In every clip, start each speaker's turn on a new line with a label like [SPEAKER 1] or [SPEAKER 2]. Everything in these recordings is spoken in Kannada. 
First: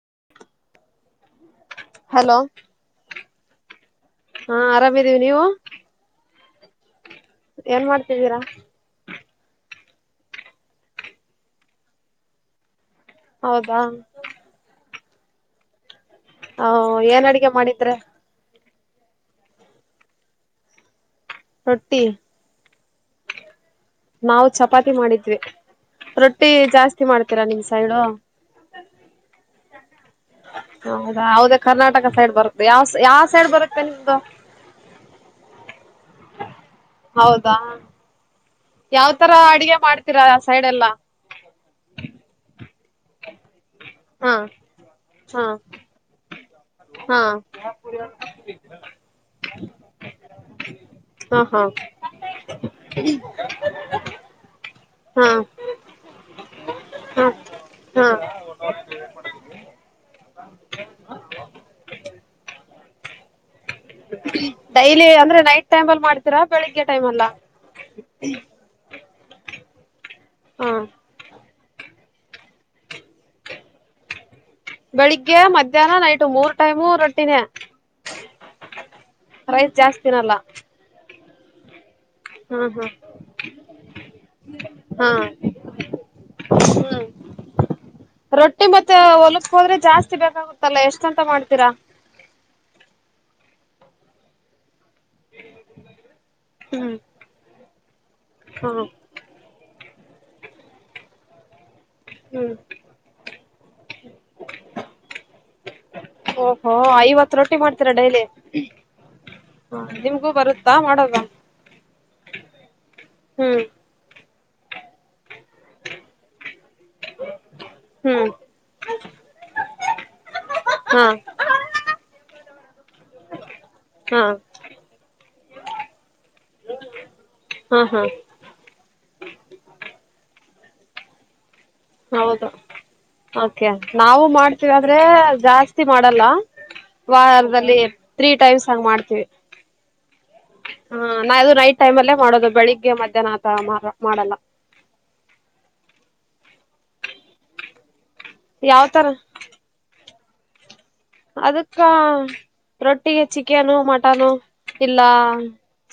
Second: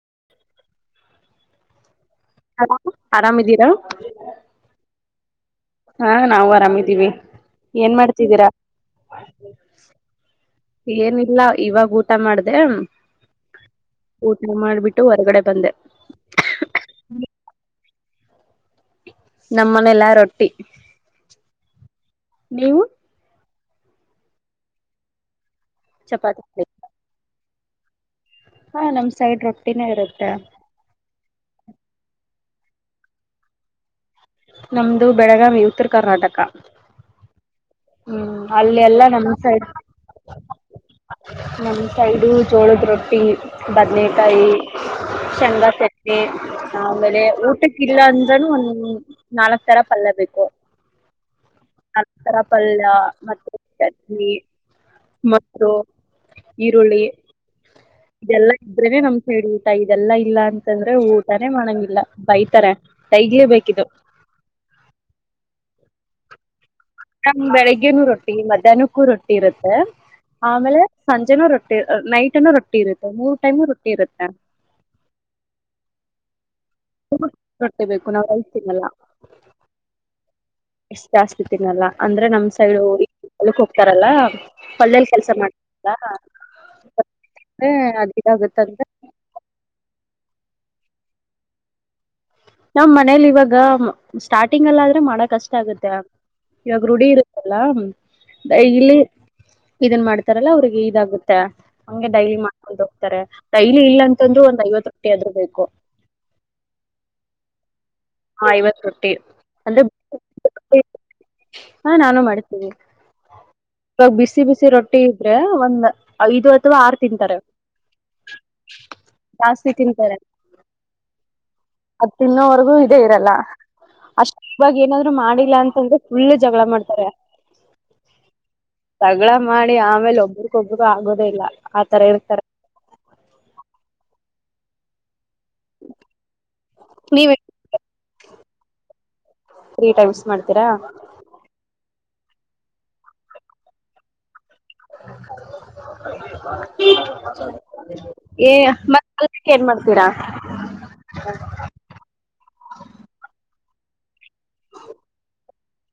[SPEAKER 1] [inaudible] ಹಲೋ ಹಾ ಆರಾಮಿದೀವಿ ನೀವು
[SPEAKER 2] ಹಾ ನಾವು ಆರಾಮಿದ್ದೀವಿ ಏನ್ ಮಾಡ್ತಿದ್ದೀರಾ ಏನಿಲ್ಲ ಇವಾಗ ಊಟ ಮಾಡ್ದ
[SPEAKER 1] ಹೌದಾ
[SPEAKER 2] ಊಟ ಮಾಡ್ಬಿಟ್ಟು ಹೊರಗಡೆ ಬಂದೆ
[SPEAKER 1] ಹ ಏನ್ ಅಡಿಗೆ ಮಾಡಿದ್ರೆ
[SPEAKER 2] ನಮ್ಮನೆ ಎಲ್ಲಾ ರೊಟ್ಟಿ
[SPEAKER 1] ರೊಟ್ಟಿ
[SPEAKER 2] ನೀವು
[SPEAKER 1] ನಾವು ಚಪಾತಿ ಮಾಡಿದ್ವಿ ರೊಟ್ಟಿ
[SPEAKER 2] ಚಪಾತಿ
[SPEAKER 1] ಜಾಸ್ತಿ ಮಾಡ್ತೀರಾ ನಿಮ್ ಸೈಡು
[SPEAKER 2] ಹಾ ನಮ್ ಸೈಡ್ ರೊಟ್ಟಿನೇ ಇರುತ್ತೆ
[SPEAKER 1] ಹೌದಾ ಹೌದೇ ಕರ್ನಾಟಕ ಸೈಡ್ ಬರ್ ಯಾವ ಯಾವ ಸೈಡ್ ಬರುತ್ತೆ ನಿಮ್ದು
[SPEAKER 2] ನಮ್ದು ಬೆಳಗಾವಿ ಉತ್ತರ ಕರ್ನಾಟಕ
[SPEAKER 1] ಹೌದಾ
[SPEAKER 2] ಹ್ಮ್ ಅಲ್ಲಿ ಎಲ್ಲ
[SPEAKER 1] ಯಾವ್ ತರ
[SPEAKER 2] ನಮ ಸೈಡ್
[SPEAKER 1] ಅಡಿಗೆ ಮಾಡ್ತೀರಾ ಆ ಸೈಡ್ ಎಲ್ಲಾ
[SPEAKER 2] ನಮ ಸೈಡು ಜೋಳದ್ರ
[SPEAKER 1] ಹಾ
[SPEAKER 2] ಬದನಕಾಯಿ
[SPEAKER 1] ಹಾ
[SPEAKER 2] ಶೆಂಗಾ ಸೆತ್ತೆ
[SPEAKER 1] ಹಾ
[SPEAKER 2] ಆಮೇಲೆ ಊಟಕ್ಕ ಇಲ್ಲ ಅಂದ್ರನು ಒಂದ್ ನಾಲ್ಕ್ ತರ ಪಲ್ಲ ಬಕ್ಕೋ
[SPEAKER 1] ಹಾ ಹಾ
[SPEAKER 2] ಪಲ್ಯ ಮತ್ತೆ ಚಟ್ನಿ
[SPEAKER 1] ಹಾ
[SPEAKER 2] ಮತ್ತು ಈರುಳ್ಳಿ
[SPEAKER 1] ಹಾ ಹಾ
[SPEAKER 2] ಇ್ರನೆ ನಮ್ ಸೈಡ್ ಊಟ ಇದೆಲ್ಲಾ ಇಲ್ಲ ಅಂತಂದ್ರೆ ಊಟಾನೇ ಮಾಡಂಗಿಲ್ಲ ಬೈತಾರೆ ತೈಗ್ಲೇ ಬು
[SPEAKER 1] ಡೈಲಿ ಅಂದ್ರೆ ನೈಟ್ ಟೈಮ್ ಅಲ್ಲಿ ಮಾಡ್ತೀರಾ ಬೆಳಿಗ್ಗೆ ಟೈಮ್ ಅಲ್ಲ
[SPEAKER 2] ಬೆಳಿಗ್ಗೆನೂ ರೊಟ್ಟಿ ಮಧ್ಯಾಹ್ನಕ್ಕೂ ರೊಟ್ಟಿ ಇರುತ್ತೆ
[SPEAKER 1] ಹಾ
[SPEAKER 2] ಆಮೇಲೆ ಸಂಜೆನೂ ರೊಟ್ಟಿ ನೈಟ್ನ್ನು ರೊಟ್ಟಿ ಇರುತ್ತೆ ಮೂರ್ ಟೈಮು ರೊಟ್ಟಿ ಇರುತ್ತೆ
[SPEAKER 1] ಬೆಳಿಗ್ಗೆ ಮಧ್ಯಾಹ್ನ ನೈಟ್ ಮೂರ್ ಮೋರ್ ಟೈಮು ರೊಟ್ಟಿನೇ
[SPEAKER 2] ರೊಟ್ಟಿ ಬೇಕು ನಾವ್ ತಿನ್ನಲ್ಲ
[SPEAKER 1] ರೈಸ್ ಜಾಸ್ತಿನಲ್ಲ
[SPEAKER 2] ಎಷ್ಟ್ ಜಾಸ್ತಿ ತಿನ್ನಲ್ಲ ಅಂದ್ರೆ ನಮ್ ಸೈಡುಕ್ ಹೋಗ್ತಾರಲ್ಲ ಒಲ್ಲ್
[SPEAKER 1] ಹಾ
[SPEAKER 2] ಕೆಲ್ಸ ಮಾಡ್ತಾರ
[SPEAKER 1] ಹ್ಮ್
[SPEAKER 2] ಅದಕ್ಕ
[SPEAKER 1] ರೊಟ್ಟಿ
[SPEAKER 2] ಆಗತ್ತಂದ
[SPEAKER 1] ಮತ್ತೆ ಹೊಲಕ್ ಹೋದ್ರೆ ಜಾಸ್ತಿ ಬೇಕಾಗುತ್ತಲ್ಲ ಎಷ್ಟಂತ ಮಾಡ್ತೀರಾ
[SPEAKER 2] ನಮ್ಮ್ ಮನೇಲಿ ಇವಾಗ ಸ್ಟಾರ್ಟಿಂಗ್ ಅಲ್ಲ್ರ ಮಾಡ ಕಷ್ಟ ಆಗುತ್ತೆ ಇವಾಗ
[SPEAKER 1] ಹ್ಮ್
[SPEAKER 2] ರೂಢಿ ಇರುತ್ತಲ್ಲ
[SPEAKER 1] ಹಾ
[SPEAKER 2] ಇಲ್ಲಿ ಇದನ್ ಮಾಡ್ತಾರಲ್ಲ ಅವ್ರಿಗೆ ಇದಾಗುತ್ತೆ ಹಂಗೆ ಡೈಲಿ
[SPEAKER 1] ಹ್ಮ್
[SPEAKER 2] ಮಾಡ್ಕೊಂಡು ಹೋಗ್ತಾರೆ ಡೈಲಿ ಇಲ್ಲ ಅಂತಂದ್ರರು ಒಂದ್ ಐವತ್ತು ರೊಟಿ ಆದ್ ಬೇಕು
[SPEAKER 1] ಓಹೋ ಇಐವತ್ತು ಡೈಲಿ
[SPEAKER 2] ಆ ಐವತ್ ರೊಟ್ಟಿ
[SPEAKER 1] ಹ
[SPEAKER 2] ಅಂದ್ರೆ
[SPEAKER 1] ನಿಮಗೂ ಬರುತ್ತಾ ಮಾಡದ
[SPEAKER 2] ಹಾ ನಾನು ಮಾಡುತೀನಿ ಇವಾಗ ಬಿಸಿ ಬಿಸಿ ರೊಟ್ಟಿ ಮಾಡಿದ್ರೆ ಒಂದ ಐದು ಅಥವಾ ಆರು ತಿಂತಾರೆ
[SPEAKER 1] ಹ್ಮ್
[SPEAKER 2] ಜಾಸ್ತಿ ತಿಂತಾರೆ
[SPEAKER 1] ಹಾ ಹಾ
[SPEAKER 2] ಅದು ತಿನ್ನೋವರ್ಗೂ ಇದೇ ಇರಲ್ಲ ಅಷ್ಟ
[SPEAKER 1] ಹಾ
[SPEAKER 2] ಇವಾಗ ಏನಾದ್ರು ಮಾಡಿಲ್ಲ ಅಂತಂದ್ರೆ ಫುಲ್ ಜಗಳ ಮಾಡ್ತಾರೆ
[SPEAKER 1] ಹಾ
[SPEAKER 2] ಜಗಳ ಮಾಡಿ ಆಮೇಲೆ ಒಬ್ರಗೊಬ್ರಗೂ ಆಗೋದೇ ಇಲ್ಲ ಆತರ ಇರ್ತಾರೆ
[SPEAKER 1] ಹೌದು ಓಕೆ ನಾವು ಮಾಡ್ತೀವಿ ಆದ್ರೆ ಜಾಸ್ತಿ ಮಾಡಲ್ಲ
[SPEAKER 2] ನೀವ್
[SPEAKER 1] ವಾರದಲ್ಲಿ ತ್ರೀ ಟೈಮ್ಸ್ ಹಂಗ ಮಾಡ್ತೀವಿ
[SPEAKER 2] ತ್ರೀ ಟೈಮ್ಸ್ ಮಾಡ್ತೀರಾ
[SPEAKER 1] ಹಾ ಅದು ನೈಟ್ ಟೈಮ್ ಅಲ್ಲೇ ಮಾಡೋದು ಬೆಳಿಗ್ಗೆ ಮಧ್ಯಾಹ್ನ ಆತರಮಾಡಲ್ಲ
[SPEAKER 2] [inaudible] ಹೇ
[SPEAKER 1] ಯಾವ್ತರ
[SPEAKER 2] ಮತ್ ಊಟಕ್ಕೆ ಏನ್ ಮಾಡ್ತೀರಾ
[SPEAKER 1] ಅದಕ್ಕ ರೊಟ್ಟಿಗೆ ಚಿ ಕ್ಕನು ಮಟನ್ ಇಲ್ಲ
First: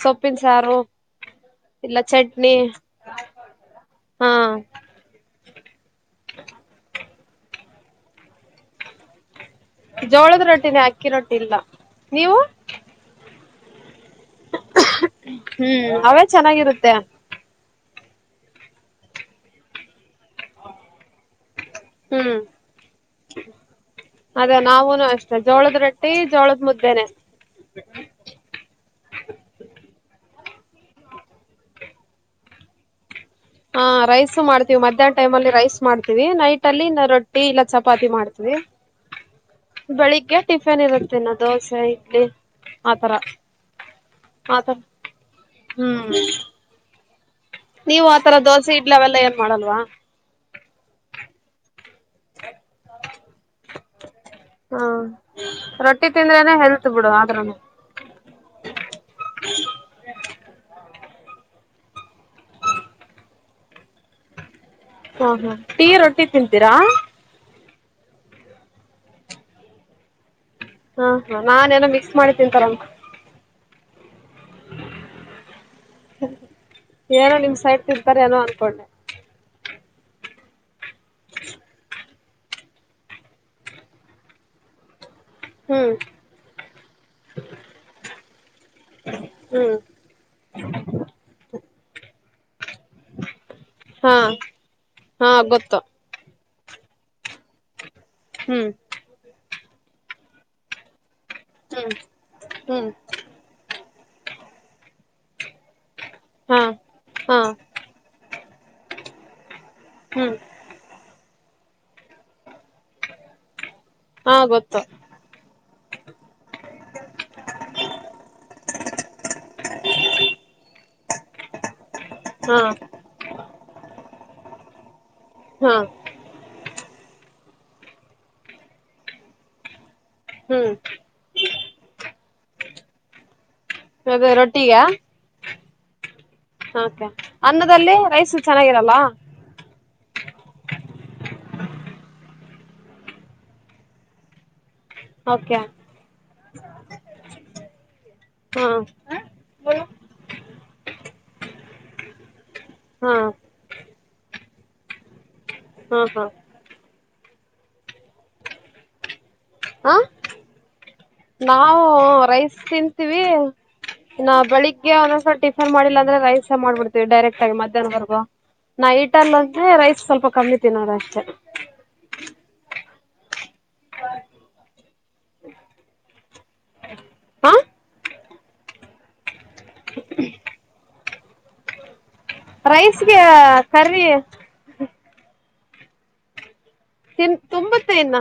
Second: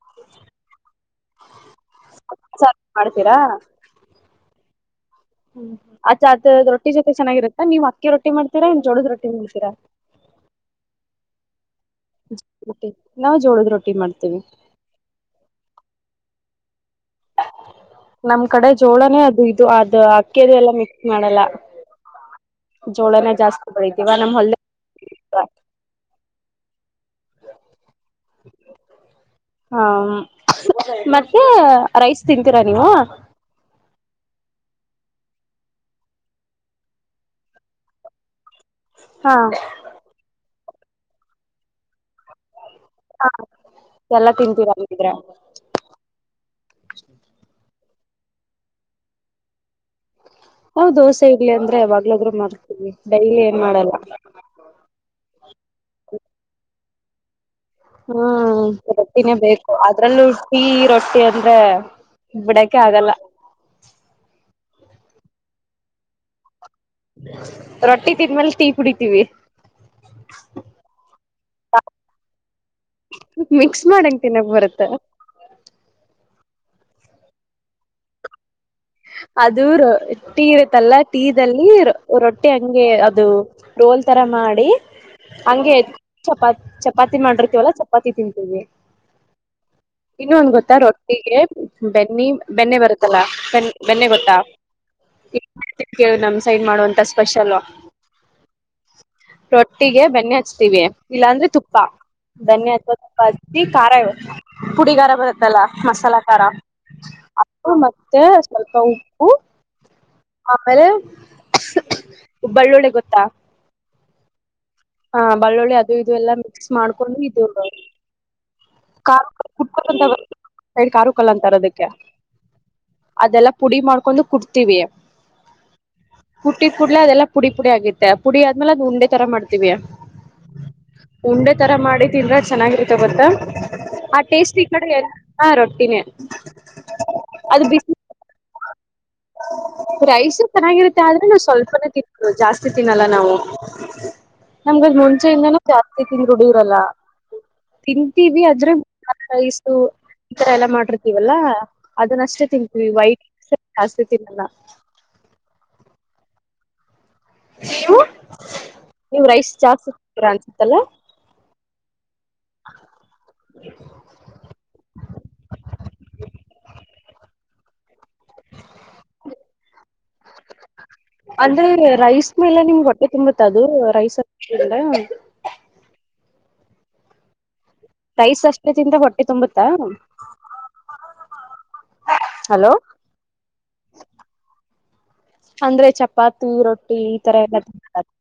[SPEAKER 1] ಸೊಪ್ಪಿನ ಸಾರು ಇಲ್ಲ ಚಟ್ನಿ
[SPEAKER 2] ಸಾರ್ ಮಾಡ್ತೀರಾ
[SPEAKER 1] ಹಾ
[SPEAKER 2] ಹ್ಮ್ ಅದ ರೊಟ್ಟಿ ಜೊತೆ ಚೆನ್ನಾಗಿರುತ್ತಾ ನೀವ ಅಕ್ಕಿ ರೊಟ್ಟಿ ಮಾಡ್ತೀರಾ ಇಲ್ಲ ಜೋಲಾದ್ ರೊಟ್ಟಿ ಮಾಡ್ತೀರಾ
[SPEAKER 1] ಜೋಳದ ರೊಟ್ಟಿನೆ ಅಕ್ಕಿ ರೊಟ್ಟಿ ಇಲ್ಲ ನೀವು
[SPEAKER 2] ರೊಟ್ಟಿ ನಾವು ಜೋಳದ ರಟ್ಟಿ ಮಾಡ್
[SPEAKER 1] ಹ್ಮ್ ಅವೇ ಚೆನ್ನಾಗಿರುತ್ತೆ
[SPEAKER 2] ನಮ್ ಕಡೆ ಜೋಳನೇ ಅದು ಇದು ಅದ ಅಕ್ಕಿದು ಎಲ್ಲ ಮಿಕ್ಸ್ ಮಾಡಲ್ಲ
[SPEAKER 1] ಹ್ಮ್
[SPEAKER 2] ಜೋಳನ ಜಾಸ್ತಿ ಬೆಳಿತೀವ ನಮ್
[SPEAKER 1] ಅದೇ
[SPEAKER 2] ಹೊಲ್ದ
[SPEAKER 1] ನಾವೂನು ಅಷ್ಟೇ ಜೋಳದ ರೊಟ್ಟಿ ಜೋಳದ ಮುದ್ದೆನೆ
[SPEAKER 2] ಹ ಮತ್ತೆ ರೈಸ್ ತಿಂತೀರಾ ನೀವು
[SPEAKER 1] ಹಾ ರೈಸು ಮಾಡ್ತೀವಿ ಮಧ್ಯಾಹ್ನ ಟೈಮ್ ಅಲ್ಲಿ ರೈಸ್ ಮಾಡ್ತೀವಿ ನೈಟ್ ಅಲ್ಲಿ ರೊಟ್ಟಿ ಇಲ್ಲ ಚಪಾತಿ ಮಾಡ್ತವಿ
[SPEAKER 2] ಹಾ
[SPEAKER 1] ಬೆಳಿಗ್ಗೆ ಟಿಫಿನ್ ಇರುತ್ತೆನಾ ದೋಸೆ ಇಡ್ಲಿ ಆತರ
[SPEAKER 2] ಎಲ್ಲಾ ತಿಂತೀರಾ
[SPEAKER 1] ಆತರ
[SPEAKER 2] ಅಂತಿದ್ರೆ
[SPEAKER 1] ಹ್ಮ್ ನೀವು ಆತರ ದೋಸೆ ಇಡ್ಲ ಆತರ ಏನ್ ಮಾಡಲ್ವ
[SPEAKER 2] ನಾವ್ ದೋಸೆ ಇಡ್ಲಿ ಅಂದ್ರೆ ಯಾವಾಗ್ಲಾದ್ರರು ಮಾಡಾರ್ತೀವಿ ಡೈಲಿ ಏನ್ ಮಾಡಲ್ಲ
[SPEAKER 1] ಹಾ ರೊಟ್ಟಿ ತಿಂದ್ರೇನೆ ಹೆಲ್ತ್ ಬಿಡು ಆದ್ರೂನು
[SPEAKER 2] ಹ್ಮ್ ರೊಟ್ಟಿನೇ ಬೇಕು ಅದ್ರಲ್ಲೂಟ್ಟಿ ರೊಟ್ಟಿ ಅಂದ್ರೆ ಬಿಡಕ್ಕೆ ಆಗಲ್ಲ
[SPEAKER 1] ಹಾ ಹಾ ಟೀ ರೊಟ್ಟಿ ತಿಂತೀರಾ
[SPEAKER 2] ರೊಟ್ಟಿ ತಿದ್ಮೇಲೆ ಟೀ ಕುಡಿತೀವಿ
[SPEAKER 1] ಹಾ ಹ ನಾನ್ ಏನೋ ಮಿಕ್ಸ್ ಮಾಡಿ ತಿಂತಾರೇ ಅಂತ
[SPEAKER 2] ಮಿಕ್ಸ್ ಮಾಡಿ ಎಂಗ್ ತಿನ್ನಕ್ ಬರುತ್ತೆ
[SPEAKER 1] ಏನೋ ನಿಮ್ ಸೈಟ್ ತಿಂತಾರೇನೋ ಅನ್ಕೊಂಡೆ
[SPEAKER 2] ಅದೂಟೀ ಇರುತ್ತಲ್ಲ ಟೀದಲ್ಲಿ ಇರು ರೊಟ್ಟಿ ಹಂಗೆ ಅದು ರೋಲ್ ತರ ಮಾಡಿ ಹಂಗೆ
[SPEAKER 1] ಹ್ಮ್
[SPEAKER 2] ಚಪಾತಿ ಚಪಾತಿ ಮಾಡಿರ್ತಿವಲ್ಲ ಚಪಾತಿ ತಿಂತೀವಿ
[SPEAKER 1] ಹ್ಮ್
[SPEAKER 2] ಇನ್ನು ಒಂದ್ ಗೊತ್ತಾ ರೊಟ್ಟಿಗೆ ಬೆನ್ನಿ ಬೆನ್ನೆ ಬರುತ್ತಲ್ಲ ಬೆ ಬೆಣ್ಣೆ
[SPEAKER 1] ಹಾ
[SPEAKER 2] ಗೊತ್ತಾ
[SPEAKER 1] ಹಾ ಗೊತ್ತು
[SPEAKER 2] ಕೇಳ ನಮ್ ಸೈನ್ ಮಾಡುವಂತ ಸ್ಪೆಷಲ್
[SPEAKER 1] ಹ್ಮ್
[SPEAKER 2] ರೊಟ್ಟಿಗೆ ಬೆನ್ನೆ ಹಚ್ತೀವಿ ಇಲ್ಲಾಂದ್ರೆ ತುಪ್ಪ
[SPEAKER 1] ಹ್ಮ್
[SPEAKER 2] ಬೆನ್ನೆ
[SPEAKER 1] ಹ್ಮ್
[SPEAKER 2] ಹಚ್ಚುವ ತುಪ್ಪ ಹಚ್ಚಿ ಖಾರ ಇ ಪುಡಿ ಖಾರ ಬರುತ್ತಲ್ಲ ಮಸಾಲಾ ಖಾರ
[SPEAKER 1] ಹಾ ಹಾ
[SPEAKER 2] ಮತ್ತೆ ಸ್ವಲ್ಪ ಉಪ್ಪು
[SPEAKER 1] ಹ್ಮ್
[SPEAKER 2] ಆಮೇಲೆ ಬೇಳ್ಳುಳ್ಳಿ ಗೊತ್ತಾ
[SPEAKER 1] ಹಾ ಗೊತ್ತ
[SPEAKER 2] ಹಾ ಬೇಳ್ಳುಳ್ಳಿ ಅದು ಇದು ಎಲ್ಲ ಮಿಕ್ಸ್ ಮಾಡ್ಕೊಂಡು ಇದು ಖಾರ ನಮ್ಮ ಸೈಡ್ ಕಾರುಕಲ್ಲ ಅಂತಾರ ಅದಕ್ಕೆ
[SPEAKER 1] ಹಾ
[SPEAKER 2] ಅದೆಲ್ಲ ಪುಡಿ ಮಾಡ್ಕೊಂಡು ಕುಟ್ಟುತೀವಿ
[SPEAKER 1] ಹಾ
[SPEAKER 2] ಕುಟ್ಟಿದ್ ಕುಡ್ಲೆ ಅದೆಲ್ಲ ಪುಡಿ ಪುಡಿ ಆಗಿ ಪುಡಿ ಆದ್ಮೇಲೆ ಅದು ಉಂಡೆ ತರ ಮಾಡ್ತೀವಿ
[SPEAKER 1] ಹ್ಮ್
[SPEAKER 2] ಉಂಡೆ ತರ ಮಾಡಿದ್ದನ್್ರ ಚೆನ್ನಾಗಿರುತ ಗೊತ್ತಾ ಆ
[SPEAKER 1] ಅದೇ
[SPEAKER 2] ಟೇಸ್ಟಿ ಈ ಕಡೆ ಎಲ್ಲ ಹಾ ರೊಟ್ಟಿನೇ
[SPEAKER 1] ಹಕೆ
[SPEAKER 2] ಅದು ಬಿಸಿ
[SPEAKER 1] ಅನ್ನದಲ್ಲಿ ರೈಸು ಚೆನ್ನಾಗಿರಲ್ಲ
[SPEAKER 2] ಪ್ರೈಸ ಚೆನ್ನಾಗಿರುತ್ತೆ ಆದ್ರೆ ನಾವು ಸ್ವಲ್ಪನೆೇ ತಿನ್ ಜಾಸ್ತಿ ತಿನ್ನಲ್ಲ ನಾವು ನಮ್ಗ ಮುಂಚೆಯಿಂದಾನ
[SPEAKER 1] ಓಕೆ
[SPEAKER 2] ಜಾಸ್ತಿ ತಿಂದ್ ುಡಿಯರಲ್ಲ ತಿಂತೀವಿ
[SPEAKER 1] ಹಾ
[SPEAKER 2] ಅದ್ರಷ್ಟು
[SPEAKER 1] ಹಾ
[SPEAKER 2] ಎಲ್ಲ ಮಾಡಿರ್ತಿೀವಲ್ಲಾ ಅದನ್ನ ಅಷ್ಟೇ ತಿಂತೀವಿ ವೈಟ್ ಆಸ್ತತಿನಲ್ಲ
[SPEAKER 1] ಹಾ ಹಾ
[SPEAKER 2] ನೀಮ್ ರೈಸ್
[SPEAKER 1] ಹ
[SPEAKER 2] ಜಾಸ್ತಿತರ ಅನ್ಸತ್ತಲ್ಲ
[SPEAKER 1] ವಯಸ್ ತಿಂತೀವಿ ನಾ ಬೆಳಿಗ್ಗೆ ಒಂದ್ಸ ಟಿಫನ್ ಮಾಡಿಲ್ಲ ಅಂದ್ರೆ ರೈಸ್ ಮಾಡ್ಬಿಡ್ತೀವಿ ಡೈರೆಕ್ ಆಗ ಮಧ್ಯಾಹ್ನವಗೂ ನೈಟಲ್ಲ ಅಂದ್ರೆ ರೈಸ್ ಸ್ವಲ್ಪ ಕಮ್ಮಿತ ನೋಡ ಅಷ್ಟೆ
[SPEAKER 2] ಎಲ್ಲಾ ನಿಮ್ಗೆ ಹೊಟ್ಟೆ ತುಂಬತ್ತ ಅದು ರೈಸ್ ಎಲ್ಲ
[SPEAKER 1] ಹಾ
[SPEAKER 2] ರೈಸ್ ಅಷ್ಟೇ ತಿಿಂದ ಹೊಟ್ಟೆ ತುಂಬುತ್ತಾ ಹಲೋ
[SPEAKER 1] ರೈಸ್ಗೆ ಕರಿವಿ
[SPEAKER 2] ಅಂದ್ರೆ ಚಪಾತಿ ರೊಟ್ಟಿ ಈ ತರ ಎಲ್ಲ
[SPEAKER 1] ತುಂಬುತ್ತೆ ಇನ್ನ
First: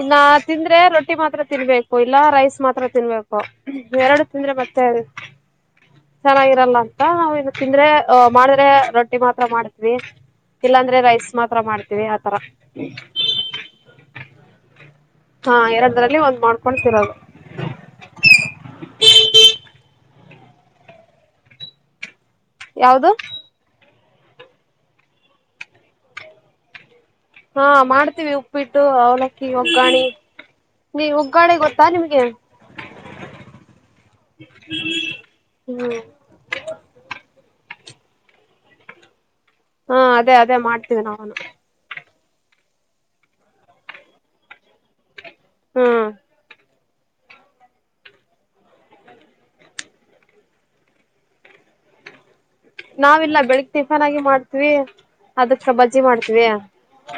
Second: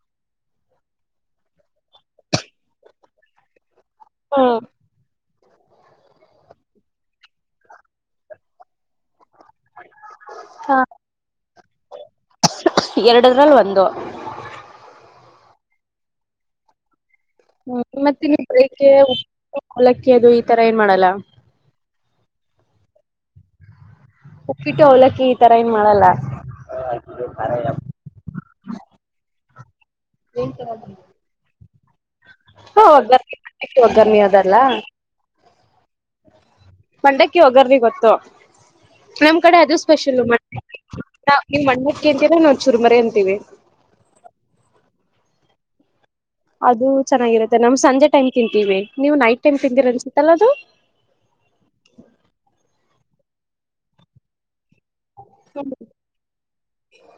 [SPEAKER 1] ಇನ್ನ ತಿಂದ್ರೆ ರೊಟ್ಟಿ ಮಾತ್ರ ತಿನ್ಬೇಕು ಇಲ್ಲ ರೈಸ್ ಮಾತ್ರ ತಿನ್ಬೇಕು ಎರಡು ತಿಂದ್ರೆ ಮತ್ತ್ರ ಚೆನ್ನಾಗಿರಲ್ಲ ಅಂತ ನಾವವು ಇನ್ನು ತಿಂದ್ರೆ ಮಾಡಿದ್ರೆ ರೊಟ್ಟ ರೊಟ್ಟಿ ಮಾತ್ರ ಮಾಡ್ತೀವಿ
[SPEAKER 2] ಹ
[SPEAKER 1] ಇಲ್ಲಾಂದ್ರೆ ರೈಸ್ ಮಾತ್ರ ಮಾಡ್ತೀವಿ ಆತರ
[SPEAKER 2] ಹಂದ
[SPEAKER 1] ಹಾ ಎರಡರಲ್ಲಿ ಒಂದ್ ಮಾಡ್ಕೊತಿರೋದು
[SPEAKER 2] ಹ್ಮ ಮತ್ತೆ ಬೆಳ ಉ ಹಲಕ್ಕಿ ಅದು ಈ ತರ ಏನ್ ಮಾಡಲ್ಲ ಹ
[SPEAKER 1] ಯಾವ್ದ
[SPEAKER 2] ಉಕ್ಕಿಟ್ಟು ಅವಲಕ್ಕಿ ಈ ತರ ಏನ್ ಮಾಡಲ್ಲ
[SPEAKER 1] ಹಾ ಮಾಡ್ತೀವಿ ಉಪ್ಪಿಟ್ಟು ಅವಲಕ್ಕಿ ಒಗ್ಗಾಣಿ
[SPEAKER 2] ಏನ್ ತಗೊಂಡಿ
[SPEAKER 1] ನೀ ಒಗ್ಗಾಣೆ ಗೊತ್ತಾ ನಿಮಗೆ
[SPEAKER 2] ಹಾ ಒಗ್ಗರ್ ಒಗ್ಗರ್ಮಿ ಅದಲ್ಲ
[SPEAKER 1] ಹ್ಮ್
[SPEAKER 2] ಮಂಡಕ್ಕಿ ಒಗರ್ಿ ಗೊತ್ತು ನಮ್ಮ್ ಕಡೆ ಅದು
[SPEAKER 1] ಹಾ
[SPEAKER 2] ಸ್ಪೆಷಲ್ಲ
[SPEAKER 1] ಅದೇ ಅದೇ ಮಾಡ್ತೀವಿ ನಾವನು
[SPEAKER 2] ಮಣ್ಣ ನೀವು ಮಣ್ಣೂ ಎಂತೀವಿ ನಾವು ಚುರ್ಮರ ಎಂತೀವಿ
[SPEAKER 1] ಹಾ
[SPEAKER 2] ಅದು ಚೆನ್ನಾಗಿರುತ್ತೆ ನಮ್ ಸಂಜೆ ಟೈಮ್ ತಿಂತೀವಿ ನೀವು ನೈಟ್ ಟೈಮ್ ತಿಂದಿರ ಅನ್ಸತ್ತಲ್ಲ ಅದು ಹ
[SPEAKER 1] ನಾವಿಲ್ಲಾ ಬೆಳಿಗ್ ಟಿಫನ್ ಆಗಿ ಮಾಡ್ತವಿ ಅದಕ್ಕೆ ಬಜ್ಜಿ ಮಾಡ್ತವಿ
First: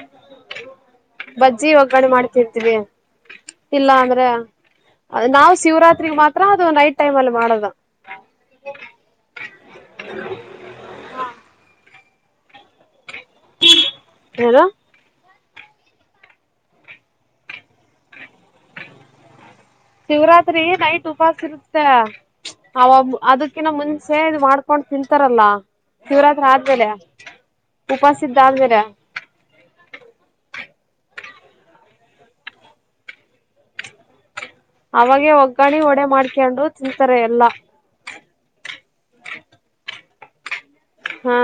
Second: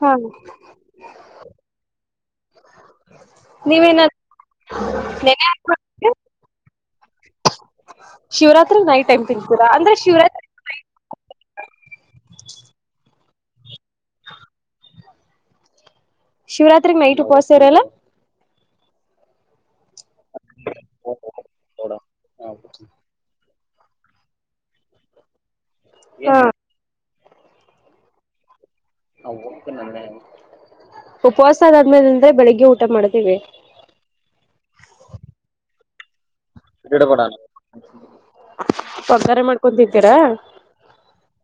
[SPEAKER 2] ಹಾ
[SPEAKER 1] ಬಜ್ಜಿ ಒಗ್ಗರಣ ಮಾಡ್ತಿರ್ತೀವಿ ಇಲ್ಲ
[SPEAKER 2] ನೀವೇನ
[SPEAKER 1] ಅಂದ್ರೆ ಅ
[SPEAKER 2] ನೆನೆ
[SPEAKER 1] ನಾವು
[SPEAKER 2] ಹಾಕೊಂಡ
[SPEAKER 1] ಶಿವರಾತ್ ಮಾತ್ರ ಅದು ನೈಟ್ ಟೈಮ್ ಅಲ್ಲಿ ಮಾಡೋದು
[SPEAKER 2] ಶಿವರಾತ್ರಿ ನೈಟ್ ಟೈಮ್ ತಿನ್ತೀರಾ ಅಂದ್ರೆ ಶಿವರಾತ್ರಿ ಹ
[SPEAKER 1] ಹಾರೋ
[SPEAKER 2] ಶಿವರಾತ್ರಿಗ್ ನೈಟ್ ಉಪೋಸತರಲ್ಲ
[SPEAKER 1] ಶಿವರಾತ್ರಿ ನೈಟ್ ಉಪಾಸ ಇರುತ್ತೆ ಅವ ಅದ ಯಕಿನ ಮುಂಚೆ ಇದು ಮಾಡ್ಕೊಂಡ್ ತಿಂತಾರಲ್ಲ
[SPEAKER 2] ಹಾ
[SPEAKER 1] ಶಿವರಾತ್ರಿ ಆದ್ಮೇಲೆ ಉಪಾಸಿದ್ದ ಆದ್ಮೇರ
[SPEAKER 2] ಹ ಒಪ್ಪ ನನ್ನೆ ಉಪವಾಸ ಆದಾದ್ಮೇಲೆಿಂದ್ರೆ ಬೆಳಿಗ್ಗೆ ಊಟ ಮಾಡ್ತೀವಿ
[SPEAKER 1] ಅವಾಗೆ ಒಗ್ಗಾಣಿ ಒಡೆ ಮಾಡ್ತಿ
[SPEAKER 2] ಈಕಡೆ ಕೊಡಾ ಒಗ್ಗರೆ ಮಾಡ್ಕೊಂತಿತಿರಾ.
[SPEAKER 1] ಹಾ.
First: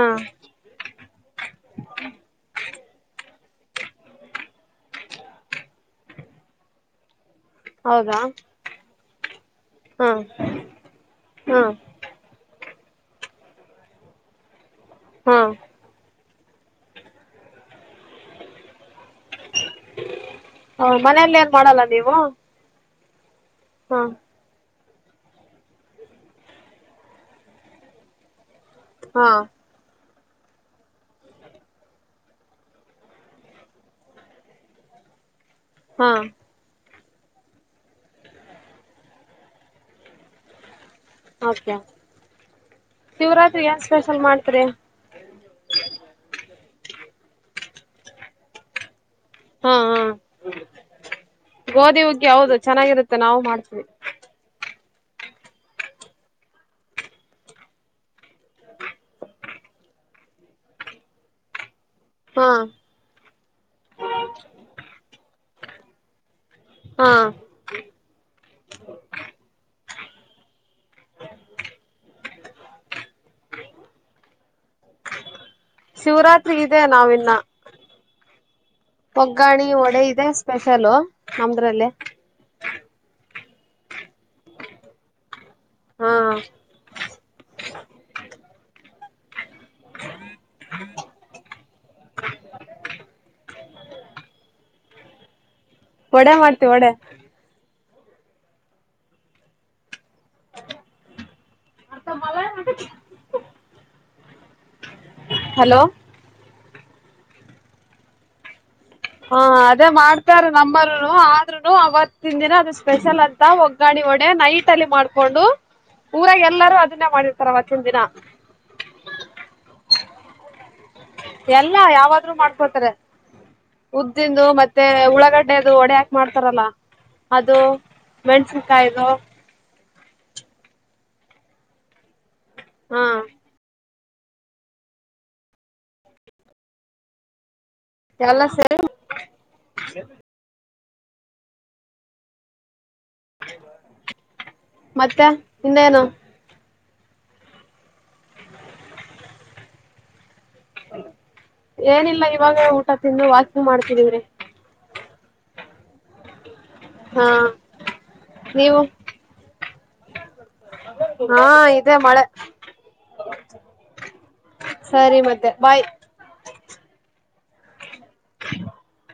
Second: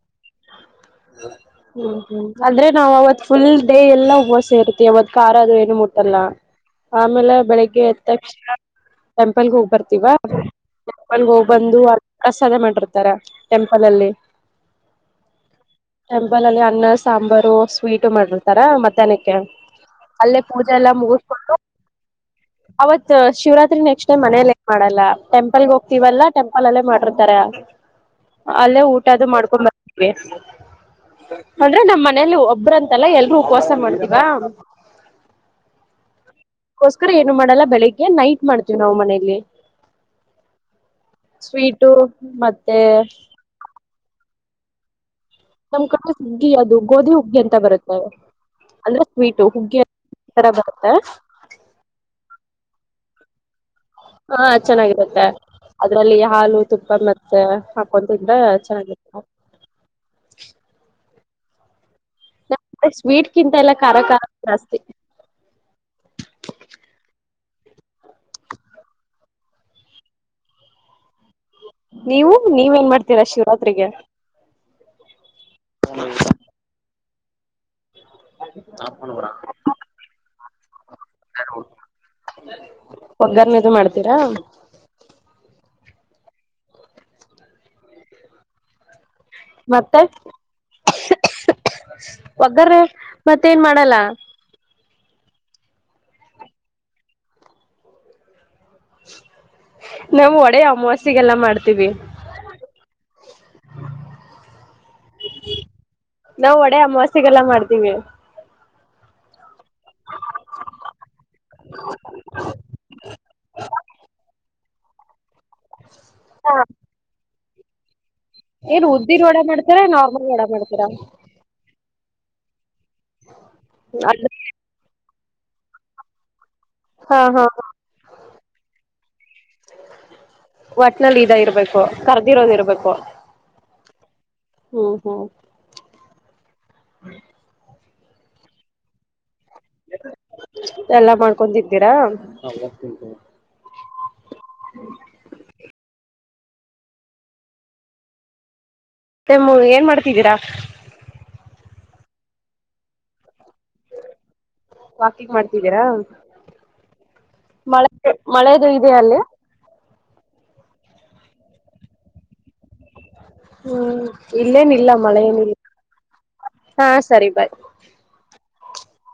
[SPEAKER 2] ಹ್ಮ್ ಹ್ಮ್ ಅಂದ್ರೆ ನಾವ್ ಅವತ್ ಫುಲ್ ಡೇ ಎಲ್ಲ ಉಪಸ ಇರ್ತಿ ಅವತ್ ಖಾರ್ ಅದು ಏನು ಮುಟ್ಟಲ್ಲ ಆಮೇಲೆ. ಬೆಳಗ್ಗೆ ಎದ್
[SPEAKER 1] ಹೌದಾ
[SPEAKER 2] ತಕ್ಷಣ. ಪ್ಪಲಗ ಹೋಗ್ ಬರ್ತೀವ
[SPEAKER 1] ಹಾ
[SPEAKER 2] ಪ್ಪಲಗ್ ಹೋಗಬಂದು ಕಸದ ಮಾಡ್ರಿ. ತರಾ ಟೆಂಪಲ್ ಲಲ್ಲಿ.
[SPEAKER 1] ಹಾ.
[SPEAKER 2] ಟೆಂಪಲ್ ಅಲ್ಲಿ ಅನ್ನ ಸಾಂಬಾರು ಸ್ವೀಟು ಮಾಡಿರ್ತಾರಾ ಮಧ್ಯಾಹ್ನಕ್ಕೆ. ಅಲ್ಲೇ ಪೂಜಾ ಎಲ್ಲಾ
[SPEAKER 1] ಮನೇಲಿ ಏನ್
[SPEAKER 2] ಮುಗಿಸಕೊಂಡು.
[SPEAKER 1] ಮಾಡಲ್ಲ ನೀವು
[SPEAKER 2] ಅವತ್ ಶಿವರಾತ್ರಿ
[SPEAKER 1] ಹಾ
[SPEAKER 2] ನೆಕ್ಸ್ಟ್ ಟೈಮ್ ಮನೇಲೆ. ಮಾಡಲ್ಲ ಟೆಂಪಲ್ ಹೋಗ್ತೀವಲ್ಲಾ ಟೆಂಪಲ್ ಅಲ್ಲೇ ಮಾಡಿರ್ತಾರೆ. ಅಲ್ಲೇ ಊಟ ಅದು
[SPEAKER 1] ಹಾ
[SPEAKER 2] ಮಾಡ್ಕೊಂಡ್ ಬರ್ತಿವಿ. ಅಂದ್ರೆ ನಮ್ಮ ಮನೇಲಿ ಒಬ್ರಂತಲ್ಲ ಎಲ್ರೂ ಉಪವಾಸ ಮಾಡ್ತೀವಾ.
[SPEAKER 1] ಹಾ.
[SPEAKER 2] ಕೋಸ್ಕರ ಏನು ಮಾಡಲ್ಲ ಬೆಳಿಗ್ಗೆ ನೈಟ್ ಮಾಡ್ತೀವಿ ನಾವ್ ಮನೇಲಿ.
[SPEAKER 1] ಓಕೆ
[SPEAKER 2] ಸ್ವೀಟು ಮತ್ತೆ.
[SPEAKER 1] ತ್ರೆ.
[SPEAKER 2] ನಮ್ ಕಡೆ ಹುಗ್ಗಿ ಅದು ಗೋಧಿ ಹುಗ್ಗಿ ಅಂತ ಬರುತ್ತೆ ಅಂದ್ರೆ. ಸ್ವೀಟು
[SPEAKER 1] ಹಾ
[SPEAKER 2] ಹುಗ್ಗಿ
[SPEAKER 1] ಹಾ
[SPEAKER 2] ತರ ಬರುತ್ತೆ
[SPEAKER 1] ಗೋದಿ ಹುಗ್ಗಿ ಹೌದು ಚೆನ್ನಾಗಿರುತ್ತೆ ನಾವು ಮಾಡತಿ.
[SPEAKER 2] ಹಾ ಚೆನ್ನಾಗಿರುತ್ತೆ. ಅದ್ರಲ್ಲಿ ಹಾಲು ತುಪ್ಪ ಮತ್ತೆ ಹಾಕೊಂತಿಂದ್ರೆ ಚೆನ್ನಾಗಿರುತ್ತೆ. [inaudible]
[SPEAKER 1] ಹಾ
[SPEAKER 2] ನಮ್ ಕಡೆ ಸ್ವೀಟ್ಕಿಂತ ಎಲ್ಲ ಖಾರ ಖಾರ ಜಾಸ್ತಿ.
[SPEAKER 1] ಹಾ.
[SPEAKER 2] ನೀವು ನೀವೇನ್ ಮಾಡ್ತೀರಾ ಶಿವರಾತ್ರಿ ಗೆ.
[SPEAKER 1] ಶಿವರಾತ್ರಿಗಿದೆ ನಾವಿನ್ನ. ವಗ್ಗರಣಿ ವಡೆ ಇದೆ ಸ್ಪೆಷಲು ನಂದ್ರಲ್ಲಿ.
[SPEAKER 2] ಒಗ್ಗರನಿದು ಮಾಡ್ತೀರಾ.
[SPEAKER 1] ಹಾ.
[SPEAKER 2] ಮತ್ತೆ. ಒಗ್ಗರಣೆ ಮತ್ತೇಏನ್ ಮಾಡಲ್ಲ.
[SPEAKER 1] ವಡೆ ಮಾಡ್ತೀವ ವಡೆ.
[SPEAKER 2] ನಾವ್ ಒಡೆೆ ಅಮವಾಸ್ಯೆಗೆಲ್ಲ ಮಾಡ್ತೀವಿ.
[SPEAKER 1] ಹಲೋ
[SPEAKER 2] [inaudible] ನಾವು ಒಡೆ ಅಮವಾಸ್ಯೆಗೆಲ್ಲ ಮಾಡ್ತೀವಿ.
[SPEAKER 1] ಹಾ ಆದ್. ಅದೇ ಮಾಡ್ತಾರೆ ನಮ್ಮರರು ಆದ್ರೂನು ಅವತ್ತಿನ ದಿನ ಅದು ಸ್ಪೆಷಲ್ ಅಂತ ಒಗ್ಗರಣಿ ವಡೆ ನೈಟ್. ತಲ್ಲಿ ಮಾಡ್ಕೊಂಡು ಊರಾಗ
[SPEAKER 2] ಹಾ
[SPEAKER 1] ಎಲ್ಲರೂ ಅದನ್ನೇ ಮಾಡಿರ್ತಾರ ಅವತ್ತಿನ ದಿನ.
[SPEAKER 2] ಏನ್ ಉದ್ದಿನ್ ವಡೆ ಮಾಡ್ತೀರಾ ನಾರ್ಮಲ್ ವಡಾ ಮಾಡ್ತೀರಾ.
[SPEAKER 1] ಎಲ್ಲಾ ಯಾವಾದ್ರು ಮಾಡ್ಕೊತಾರೆ
[SPEAKER 2] ಅದ
[SPEAKER 1] ಉದ್ದಿಂದು ಮತ್ತೆ ಉಳಾ. ಗಡ್ಡೆದು ಒಡೆ ಹಾಕ್ ಮಾಡ್ತಾರಲ್ಲ
[SPEAKER 2] ಹಾ ಹಾ
[SPEAKER 1] ಅದು
[SPEAKER 2] ಹಾ
[SPEAKER 1] ಮೆಣಸನ್ಕಾಯಿದು.
[SPEAKER 2] ಒಟ್ನಲ್ಲಿ ಇದ ಇರ್ಬೇಕು ಕರ್ದಿರೋದ ಇರ್ಬೇಕು.
[SPEAKER 1] ಹಾ
[SPEAKER 2] ಹ್ಮ ಹ್ಮ.
[SPEAKER 1] ಎಲ್ಲಾ ಸೇರಿ.
[SPEAKER 2] ಎಲ್ಲಾ ಮಾಡ್ಕೊಂಡತಿಂತೀರಾ.
[SPEAKER 1] ಮತ್ತೆ ಇನ್ನೇನು.
[SPEAKER 2] ನಿಮ್ಮು ಏನ್ ಮಾಡ್ತಿದ್ದೀರಾ.
[SPEAKER 1] ಏನಿಲ್ಲಾ ಇವಾಗ ಊಟಾ ತಿಂದು ವಾಕ.
[SPEAKER 2] ವಾಕಿಂಗ್ ಮಾಡ್ತಿದ್ದೀರಾ.
[SPEAKER 1] ಹಾ
[SPEAKER 2] ಮಳೆ ಮಳೆದು
[SPEAKER 1] ನೀವು
[SPEAKER 2] ಇದೆಯಾ ಅಲ್ಲಿ.
[SPEAKER 1] ಹಾ ಇದದೆ ಮಳೆ
[SPEAKER 2] ಹ್ಮ್ ಇಲ್ಲೇನಿಲ್ಲ ಮಳೆ
[SPEAKER 1] ಸರಿ ಮತ್ತೆ
[SPEAKER 2] ಏನಿಲ್ಲ
[SPEAKER 1] ಬಾಯ್
[SPEAKER 2] ಹಾ ಸರಿ ಬಾಯ್ ಹ
[SPEAKER 1] [inaudible]